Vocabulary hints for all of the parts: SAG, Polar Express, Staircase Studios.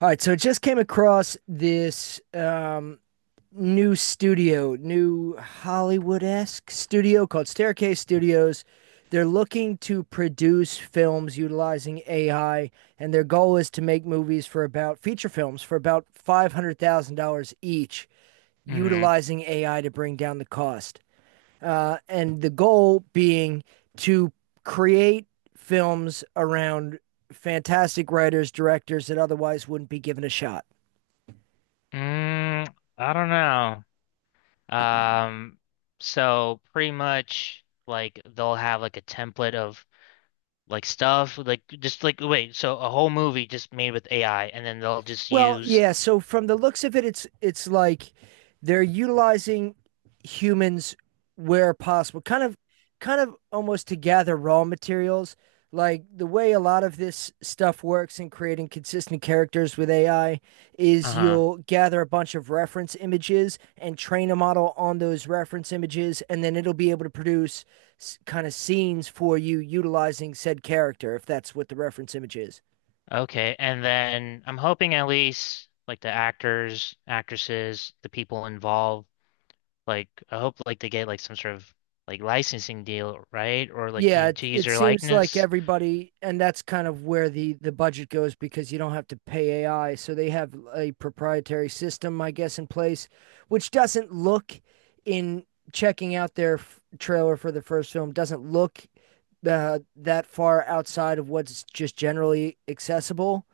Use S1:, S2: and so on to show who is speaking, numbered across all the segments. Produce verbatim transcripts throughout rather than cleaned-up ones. S1: All right, so I just came across this um, new studio, new Hollywood-esque studio called Staircase Studios. They're looking to produce films utilizing A I, and their goal is to make movies for about feature films for about five hundred thousand dollars each,
S2: Hmm.
S1: utilizing A I to bring down the cost. Uh, and the goal being to create films around fantastic writers, directors that otherwise wouldn't be given a shot.
S2: Mm, I don't know. Um, so pretty much like they'll have like a template of like stuff like just like wait, so a whole movie just made with A I and then they'll just
S1: Well,
S2: use.
S1: yeah, so from the looks of it, it's it's like they're utilizing humans where possible, kind of kind of almost to gather raw materials. Like the way a lot of this stuff works in creating consistent characters with A I is
S2: Uh-huh.
S1: you'll gather a bunch of reference images and train a model on those reference images, and then it'll be able to produce kind of scenes for you utilizing said character if that's what the reference image is.
S2: Okay, and then I'm hoping at least like the actors, actresses, the people involved, like I hope like they get like some sort of like licensing deal, right? Or like, you
S1: Yeah,
S2: know,
S1: it,
S2: to use
S1: it
S2: their
S1: seems like
S2: likeness.
S1: everybody, and that's kind of where the the budget goes because you don't have to pay A I. So they have a proprietary system, I guess, in place, which doesn't look in checking out their f- trailer for the first film doesn't look uh, that far outside of what's just generally accessible.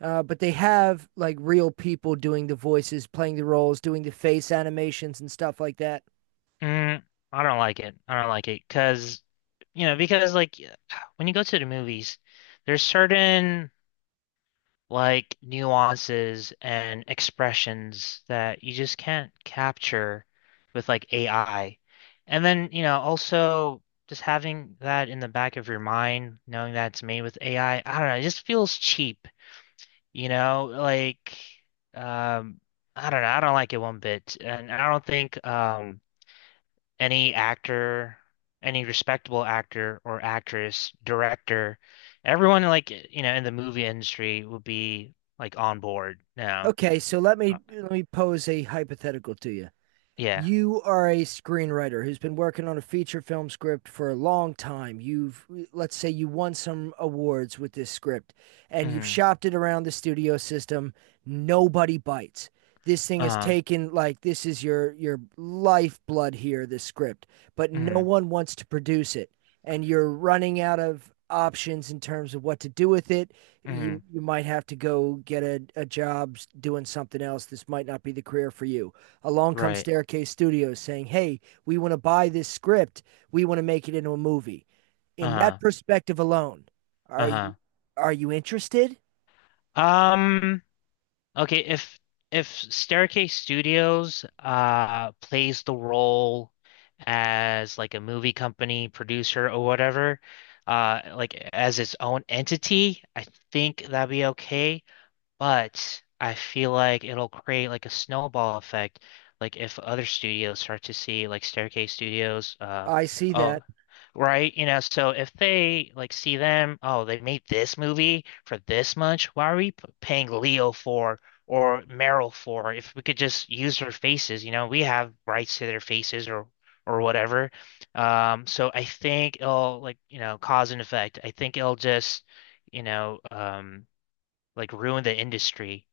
S1: Uh, but they have like real people doing the voices, playing the roles, doing the face animations and stuff like that.
S2: Mm, I don't like it. I don't like it because, you know, because like when you go to the movies, there's certain like nuances and expressions that you just can't capture with like A I. And then, you know, also just having that in the back of your mind, knowing that it's made with A I, I I don't know, it just feels cheap, you know, like um I don't know, I don't like it one bit. And I don't think um any actor, any respectable actor or actress, director, everyone like you know in the movie industry would be like on board now.
S1: Okay, so let
S2: Uh,
S1: me let me pose a hypothetical to you.
S2: yeah.
S1: You are a screenwriter who's been working on a feature film script for a long time. You've, let's say, you won some awards with this script and you've
S2: Hmm.
S1: shopped it around the studio system. Nobody bites. This thing is
S2: Uh-huh.
S1: taken like this is your your lifeblood here, this script, but no
S2: Hmm.
S1: one wants to produce it. And you're running out of options in terms of what to do with it.
S2: Hmm.
S1: You, you might have to go get a, a job doing something else. This might not be the career for you. Along comes
S2: Right.
S1: Staircase Studios saying, "Hey, we want to buy this script. We want to make it into a movie." In that
S2: Uh-huh.
S1: perspective alone, are you
S2: Uh-huh.
S1: are you interested?
S2: Um, okay, if if Staircase Studios uh plays the role as like a movie company producer or whatever, uh like as its own entity, I think that'd be okay. But I feel like it'll create like a snowball effect. Like if other studios start to see like Staircase Studios, uh,
S1: I see that,
S2: Oh, right. You know, so if they like see them, oh, they made this movie for this much. Why are we p- paying Leo for or Meryl for if we could just use their faces? You know, we have rights to their faces or or whatever. Um, so I think it'll like, you know, cause and effect. I think it'll just, you know, um, like ruin the industry,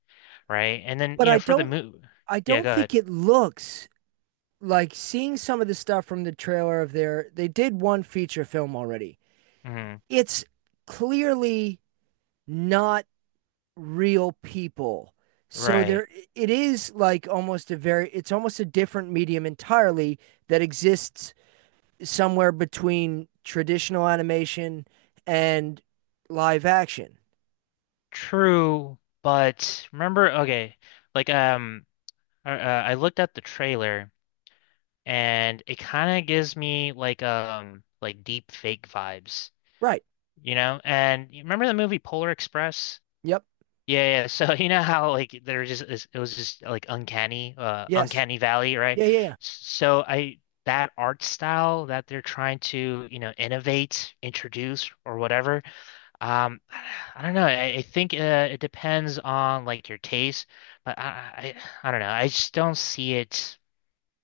S2: right? And then,
S1: but
S2: you know,
S1: I
S2: for the
S1: don't
S2: move,
S1: I
S2: yeah,
S1: don't
S2: go ahead.
S1: think it looks like seeing some of the stuff from the trailer of their they did one feature film already.
S2: Hmm.
S1: It's clearly not real people. So
S2: Right.
S1: there it is like almost a very it's almost a different medium entirely that exists somewhere between traditional animation and live action.
S2: True, but remember, okay, like um uh, uh, I looked at the trailer and it kind of gives me like um like deep fake vibes,
S1: Right.
S2: you know? And you remember the movie Polar Express?
S1: Yep.
S2: Yeah, yeah. So you know how like there was just is- it was just like uncanny, uh
S1: Yes.
S2: uncanny valley, right?
S1: Yeah, yeah, yeah.
S2: So I that art style that they're trying to, you know, innovate, introduce or whatever. Um, I don't know. I, I think uh, it depends on like your taste, but I, I I don't know. I just don't see it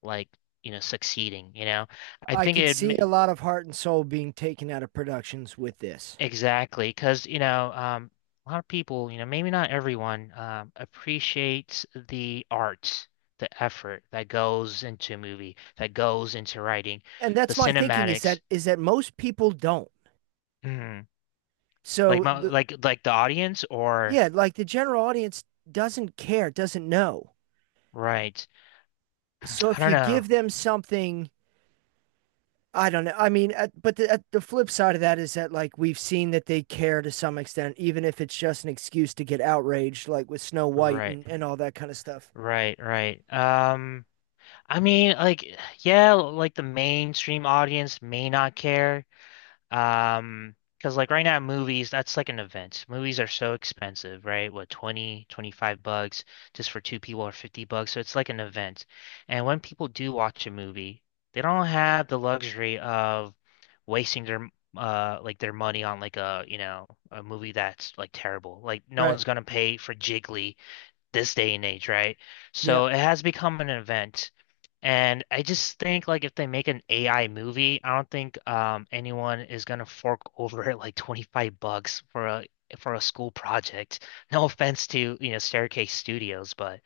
S2: like you know succeeding. You know, I
S1: I
S2: think
S1: could
S2: it ma-
S1: see a lot of heart and soul being taken out of productions with this.
S2: Exactly because you know um a lot of people you know maybe not everyone um appreciates the art, the effort that goes into a movie, that goes into writing,
S1: And
S2: the
S1: that's my thinking is
S2: cinematics.
S1: that is that most people don't.
S2: Mhm. Like
S1: So
S2: my
S1: the
S2: like like the audience or?
S1: yeah, like the general audience doesn't care, doesn't know.
S2: Right.
S1: So
S2: I
S1: if
S2: don't
S1: you
S2: know.
S1: give them something I don't know. I mean, at, but the, at the flip side of that is that like we've seen that they care to some extent, even if it's just an excuse to get outraged, like with Snow White
S2: Right.
S1: and, and all that kind of stuff.
S2: Right, right. Um, I mean, like, yeah, like the mainstream audience may not care. Um, because like right now, movies, that's like an event. Movies are so expensive, right? What, twenty, twenty-five bucks just for two people or fifty bucks. So it's like an event. And when people do watch a movie, they don't have the luxury of wasting their uh like their money on like a, you know, a movie that's like terrible. Like no
S1: Right.
S2: one's gonna pay for Jiggly this day and age, right?
S1: Yeah.
S2: So it has become an event. And I just think like if they make an A I movie, I don't think um anyone is gonna fork over like twenty-five bucks for a for a school project. No offense to, you know, Staircase Studios, but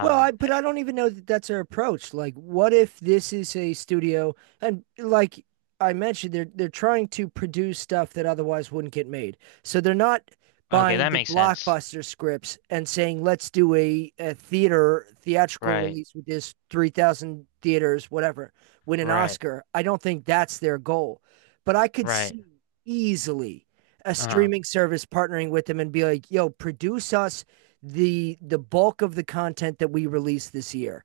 S1: Well, I but I don't even know that that's our approach. Like, what if this is a studio and like I mentioned, they're they're trying to produce stuff that otherwise wouldn't get made. So they're not
S2: okay,
S1: buying
S2: that
S1: the
S2: makes sense.
S1: blockbuster scripts and saying, let's do a, a theater theatrical
S2: Right.
S1: release with this three thousand theaters, whatever, win an
S2: Right.
S1: Oscar. I don't think that's their goal. But I could
S2: Right.
S1: see easily a
S2: Uh-huh.
S1: streaming service partnering with them and be like, yo, produce us the the bulk of the content that we release this year.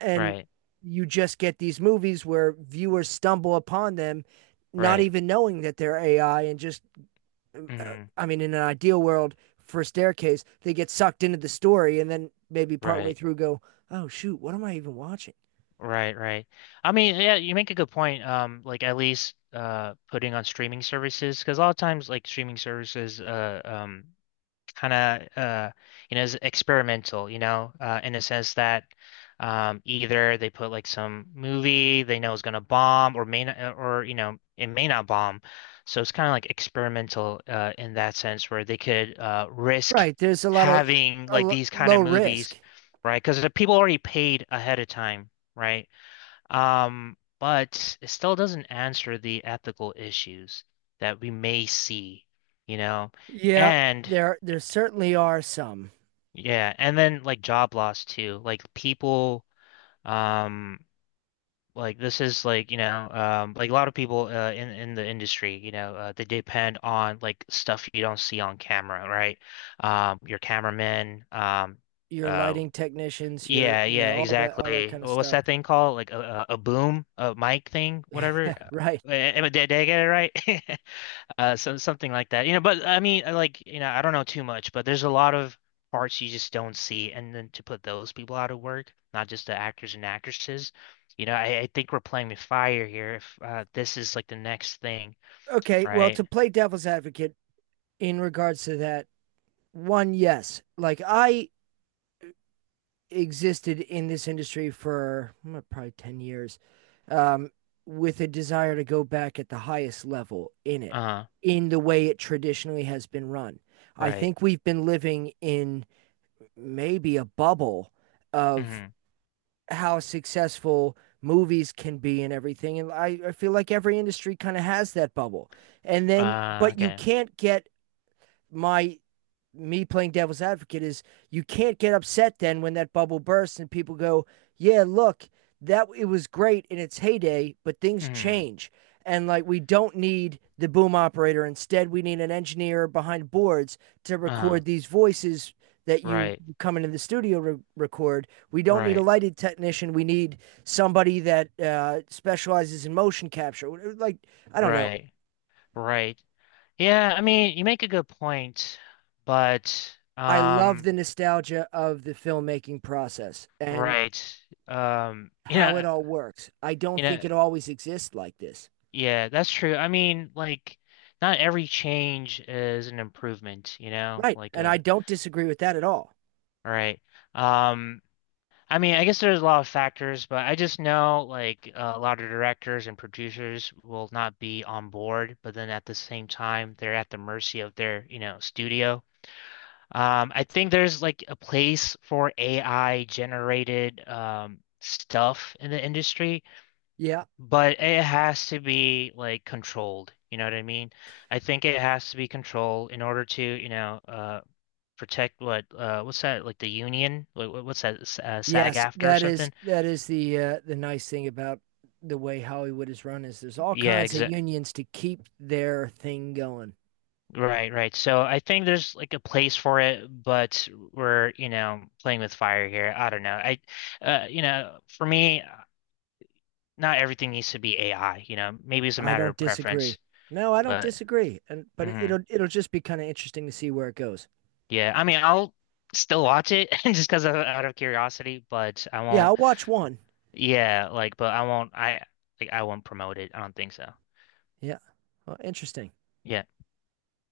S1: And
S2: Right.
S1: you just get these movies where viewers stumble upon them not
S2: Right.
S1: even knowing that they're A I and just uh,
S2: Hmm.
S1: I mean in an ideal world for staircase they get sucked into the story and then maybe partway
S2: Right.
S1: through go, "Oh shoot, what am I even watching?"
S2: Right, right. I mean, yeah, you make a good point. Um, like at least uh putting on streaming services because a lot of times like streaming services uh um kind of uh you know is experimental, you know, uh in a sense that um either they put like some movie they know is gonna bomb or may not uh, or you know it may not bomb. So it's kind of like experimental uh in that sense where they could uh risk
S1: Right, there's a lot of
S2: having
S1: a
S2: like
S1: l-
S2: these kind
S1: low
S2: of movies,
S1: risk.
S2: right? Because the people already paid ahead of time. Right. Um, but it still doesn't answer the ethical issues that we may see, you know?
S1: Yeah,
S2: And
S1: there there certainly are some.
S2: yeah, and then like job loss too. Like people, um, like this is like, you know, um, like a lot of people uh, in in the industry, you know, uh, they depend on like stuff you don't see on camera, right? Um, your cameraman. um,
S1: Your
S2: uh,
S1: lighting technicians, your
S2: Yeah,
S1: you
S2: yeah,
S1: know all that all that
S2: exactly.
S1: kind of
S2: Wha- What's
S1: stuff.
S2: that thing called? Like a, a a boom, a mic thing, whatever. Uh,
S1: Right.
S2: Am I- did, did I get it right? Uh, so something like that. You know, but I mean, like, you know, I don't know too much, but there's a lot of parts you just don't see, and then to put those people out of work, not just the actors and actresses. You know, I, I think we're playing with fire here. If uh, this is like the next thing,
S1: Okay, well, to
S2: right?
S1: play devil's advocate in regards to that, one, yes, like I existed in this industry for mm, probably ten years um, with a desire to go back at the highest level in it,
S2: Uh,
S1: in the way it traditionally has been run. I
S2: right.
S1: think we've been living in maybe a bubble of
S2: Hmm.
S1: how successful movies can be and everything. And I, I feel like every industry kind of has that bubble. And then,
S2: Uh,
S1: but you
S2: okay.
S1: can't get my me playing devil's advocate is you can't get upset then when that bubble bursts and people go, yeah, look, that it was great in its heyday, but things
S2: Hmm.
S1: change. And like we don't need the boom operator. Instead, we need an engineer behind boards to
S2: Uh,
S1: record these voices that you
S2: right.
S1: come into the studio re- record. We don't need a
S2: Right.
S1: lighted technician. We need somebody that uh, specializes in motion capture. Like I don't know.
S2: Right. Right. Yeah, I mean, you make a good point, but
S1: I love
S2: um,
S1: the nostalgia of the filmmaking process, and
S2: right. Um, you
S1: how it
S2: know,
S1: all works. I don't
S2: you
S1: think
S2: know,
S1: it always exists like this.
S2: yeah, that's true. I mean, like, not every change is an improvement, you know,
S1: Right.
S2: like
S1: And
S2: uh
S1: I don't disagree with that at all.
S2: right. Um, I mean, I guess there's a lot of factors, but I just know like a lot of directors and producers will not be on board, but then at the same time, they're at the mercy of their, you know, studio. Um, I think there's like a place for A I generated um stuff in the industry,
S1: Yeah.
S2: but it has to be like controlled. You know what I mean? I think it has to be controlled in order to, you know, uh protect what uh what's that like the union? What, what- what's that S- uh, SAG
S1: Yes,
S2: after or
S1: that is
S2: something?
S1: that is the uh, the nice thing about the way Hollywood is run is there's all
S2: Yeah,
S1: kinds of
S2: exa
S1: unions to keep their thing going.
S2: right, right. So I think there's like a place for it, but we're, you know, playing with fire here. I don't know. I uh, you know, for me, not everything needs to be A I, you know. Maybe it's a
S1: I
S2: matter
S1: don't
S2: of preference,
S1: disagree. No, I don't
S2: but
S1: disagree. And but it-
S2: hmm
S1: will it'll just be kind of interesting to see where it goes.
S2: yeah. I mean, I'll still watch it just because of out of curiosity, but I
S1: Yeah,
S2: won't.
S1: I'll watch one.
S2: Yeah, like, but I won't. I Like I won't promote it. I don't think so.
S1: Yeah. Well, interesting.
S2: Yeah.